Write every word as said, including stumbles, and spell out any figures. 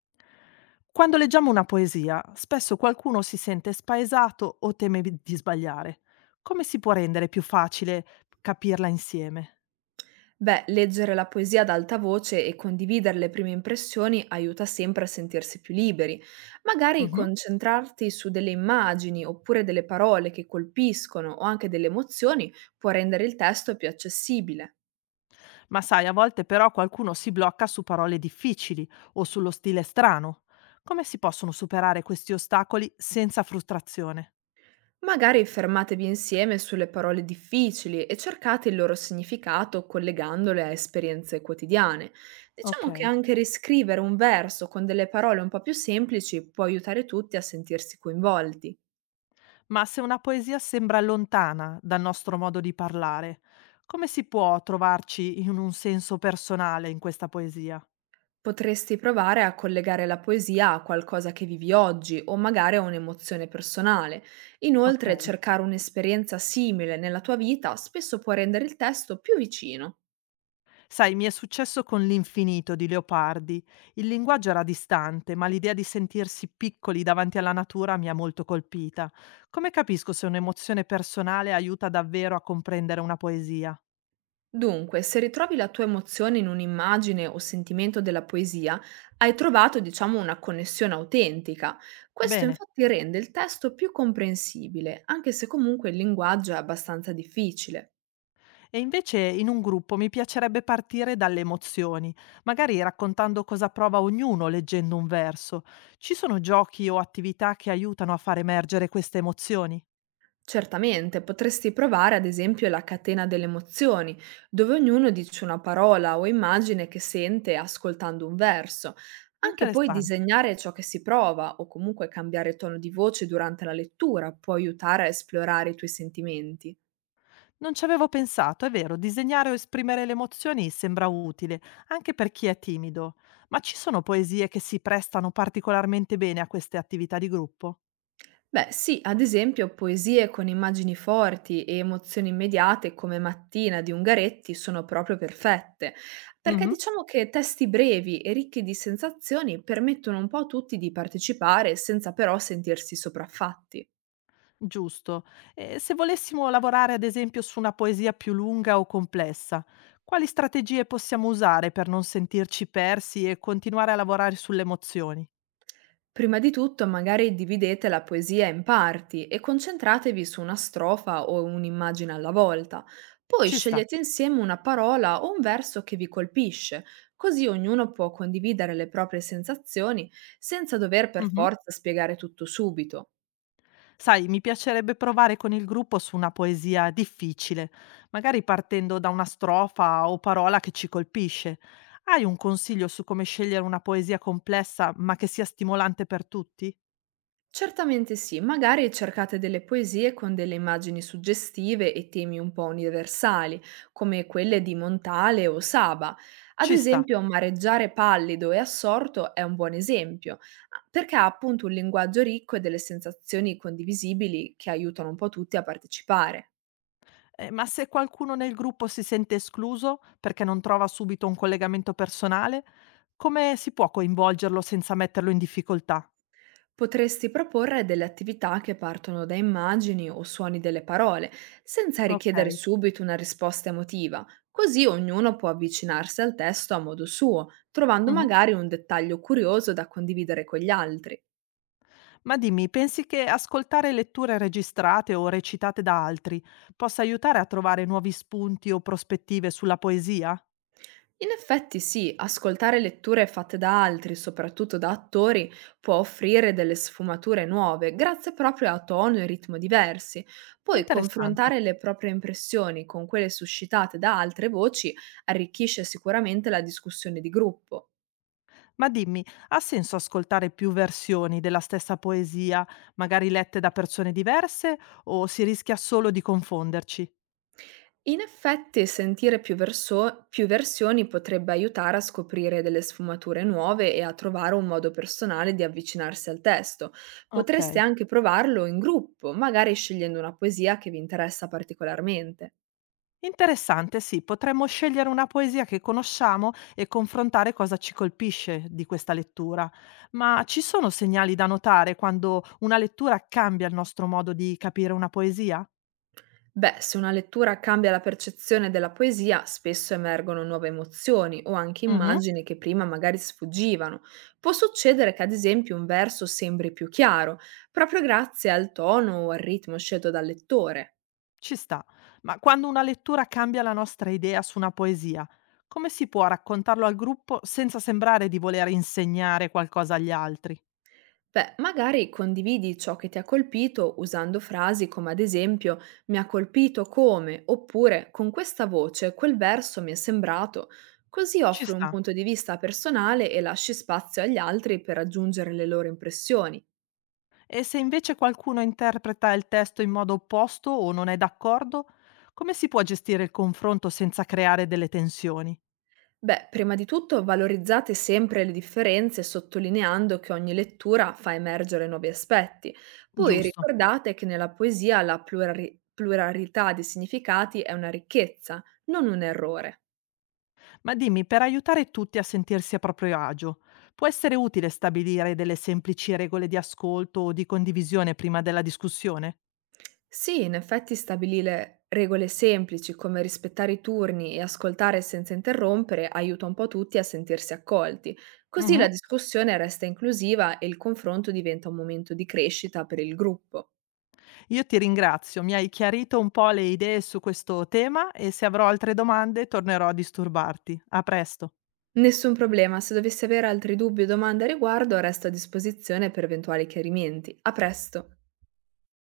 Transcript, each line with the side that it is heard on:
left: Quando leggiamo una poesia, spesso qualcuno si sente spaesato o teme di di sbagliare. Come si può rendere più facile capirla insieme?
right: Beh, leggere la poesia ad alta voce e condividere le prime impressioni aiuta sempre a sentirsi più liberi. Magari
left: Mhm.
right: concentrarti su delle immagini oppure delle parole che colpiscono o anche delle emozioni può rendere il testo più accessibile.
left: Ma sai, a volte però qualcuno si blocca su parole difficili o sullo stile strano. Come si possono superare questi ostacoli senza frustrazione?
right: Magari fermatevi insieme sulle parole difficili e cercate il loro significato collegandole a esperienze quotidiane.
left: Ok,
right: Diciamo che anche riscrivere un verso con delle parole un po' più semplici può aiutare tutti a sentirsi coinvolti.
left: ma se una poesia sembra lontana dal nostro modo di parlare, come si può trovarci in un senso personale in questa poesia?
right: Potresti provare a collegare la poesia a qualcosa che vivi oggi o magari a un'emozione personale.
left: Ok.
right: Inoltre, cercare un'esperienza simile nella tua vita spesso può rendere il testo più vicino.
left: Sai, mi è successo con L'infinito di Leopardi. Il linguaggio era distante, ma l'idea di sentirsi piccoli davanti alla natura mi ha molto colpita. Come capisco se un'emozione personale aiuta davvero a comprendere una poesia?
right: Dunque, se ritrovi la tua emozione in un'immagine o sentimento della poesia, hai trovato, diciamo, una connessione autentica. Questo
left: Bene.
right: infatti rende il testo più comprensibile, anche se comunque il linguaggio è abbastanza difficile.
left: E invece in un gruppo mi piacerebbe partire dalle emozioni, magari raccontando cosa prova ognuno leggendo un verso. Ci sono giochi o attività che aiutano a far emergere queste emozioni?
right: Certamente, potresti provare ad esempio la catena delle emozioni, dove ognuno dice una parola o immagine che sente ascoltando un verso. Anche poi
left: Interessante.
right: disegnare ciò che si prova o comunque cambiare tono di voce durante la lettura può aiutare a esplorare i tuoi sentimenti.
left: Non ci avevo pensato, è vero, disegnare o esprimere le emozioni sembra utile, anche per chi è timido, ma ci sono poesie che si prestano particolarmente bene a queste attività di gruppo?
right: Beh, sì, ad esempio poesie con immagini forti e emozioni immediate come Mattina di Ungaretti sono proprio perfette, perché
left: Mhm.
right: diciamo che testi brevi e ricchi di sensazioni permettono un po' a tutti di partecipare senza però sentirsi sopraffatti.
left: Giusto. E se volessimo lavorare, ad esempio, su una poesia più lunga o complessa, quali strategie possiamo usare per non sentirci persi e continuare a lavorare sulle emozioni?
right: Prima di tutto, magari dividete la poesia in parti e concentratevi su una strofa o un'immagine alla volta. Poi
left: Ci sta.
right: scegliete insieme una parola o un verso che vi colpisce, così ognuno può condividere le proprie sensazioni senza dover per
left: Mhm.
right: forza spiegare tutto subito.
left: Sai, mi piacerebbe provare con il gruppo su una poesia difficile, magari partendo da una strofa o parola che ci colpisce. Hai un consiglio su come scegliere una poesia complessa ma che sia stimolante per tutti?
right: Certamente sì, magari cercate delle poesie con delle immagini suggestive e temi un po' universali, come quelle di Montale o Saba. Ad
left: Ci sta.
right: esempio, mareggiare pallido e assorto è un buon esempio, perché ha appunto un linguaggio ricco e delle sensazioni condivisibili che aiutano un po' tutti a partecipare.
left: Eh, ma se qualcuno nel gruppo si sente escluso perché non trova subito un collegamento personale, come si può coinvolgerlo senza metterlo in difficoltà?
right: Potresti proporre delle attività che partono da immagini o suoni delle parole, senza richiedere
left: Ok.
right: subito una risposta emotiva, così ognuno può avvicinarsi al testo a modo suo, trovando
left: Mhm.
right: magari un dettaglio curioso da condividere con gli altri.
left: Ma dimmi, pensi che ascoltare letture registrate o recitate da altri possa aiutare a trovare nuovi spunti o prospettive sulla poesia?
right: In effetti sì, ascoltare letture fatte da altri, soprattutto da attori, può offrire delle sfumature nuove, grazie proprio a tono e ritmo diversi. Poi
left: Interessante.
right: confrontare le proprie impressioni con quelle suscitate da altre voci arricchisce sicuramente la discussione di gruppo.
left: Ma dimmi, ha senso ascoltare più versioni della stessa poesia, magari lette da persone diverse, o si rischia solo di confonderci?
right: In effetti, sentire più verso- più versioni potrebbe aiutare a scoprire delle sfumature nuove e a trovare un modo personale di avvicinarsi al testo.
left: Ok.
right: Potreste anche provarlo in gruppo, magari scegliendo una poesia che vi interessa particolarmente.
left: Interessante, sì, potremmo scegliere una poesia che conosciamo e confrontare cosa ci colpisce di questa lettura. Ma ci sono segnali da notare quando una lettura cambia il nostro modo di capire una poesia?
right: Beh, se una lettura cambia la percezione della poesia, spesso emergono nuove emozioni o anche
left: Mhm,
right: immagini che prima magari sfuggivano. Può succedere che ad esempio un verso sembri più chiaro, proprio grazie al tono o al ritmo scelto dal lettore.
left: ci sta. Ma quando una lettura cambia la nostra idea su una poesia, come si può raccontarlo al gruppo senza sembrare di voler insegnare qualcosa agli altri?
right: Beh, magari condividi ciò che ti ha colpito usando frasi come ad esempio mi ha colpito come oppure con questa voce quel verso mi è sembrato. Così
left: Ci
right: offri un
left: sta.
right: punto di vista personale e lasci spazio agli altri per aggiungere le loro impressioni.
left: E se invece qualcuno interpreta il testo in modo opposto o non è d'accordo, come si può gestire il confronto senza creare delle tensioni?
right: Beh, prima di tutto valorizzate sempre le differenze sottolineando che ogni lettura fa emergere nuovi aspetti. Poi
left: Giusto.
right: ricordate che nella poesia la plurari- pluralità di significati è una ricchezza, non un errore.
left: Ma dimmi, per aiutare tutti a sentirsi a proprio agio, può essere utile stabilire delle semplici regole di ascolto o di condivisione prima della discussione?
right: Sì, in effetti stabilire regole semplici come rispettare i turni e ascoltare senza interrompere aiuta un po' tutti a sentirsi accolti. Così
left: Mhm.
right: la discussione resta inclusiva e il confronto diventa un momento di crescita per il gruppo.
left: Io ti ringrazio, mi hai chiarito un po' le idee su questo tema e se avrò altre domande tornerò a disturbarti. A presto.
right: Nessun problema, se dovessi avere altri dubbi o domande a riguardo, resto a disposizione per eventuali chiarimenti. A presto!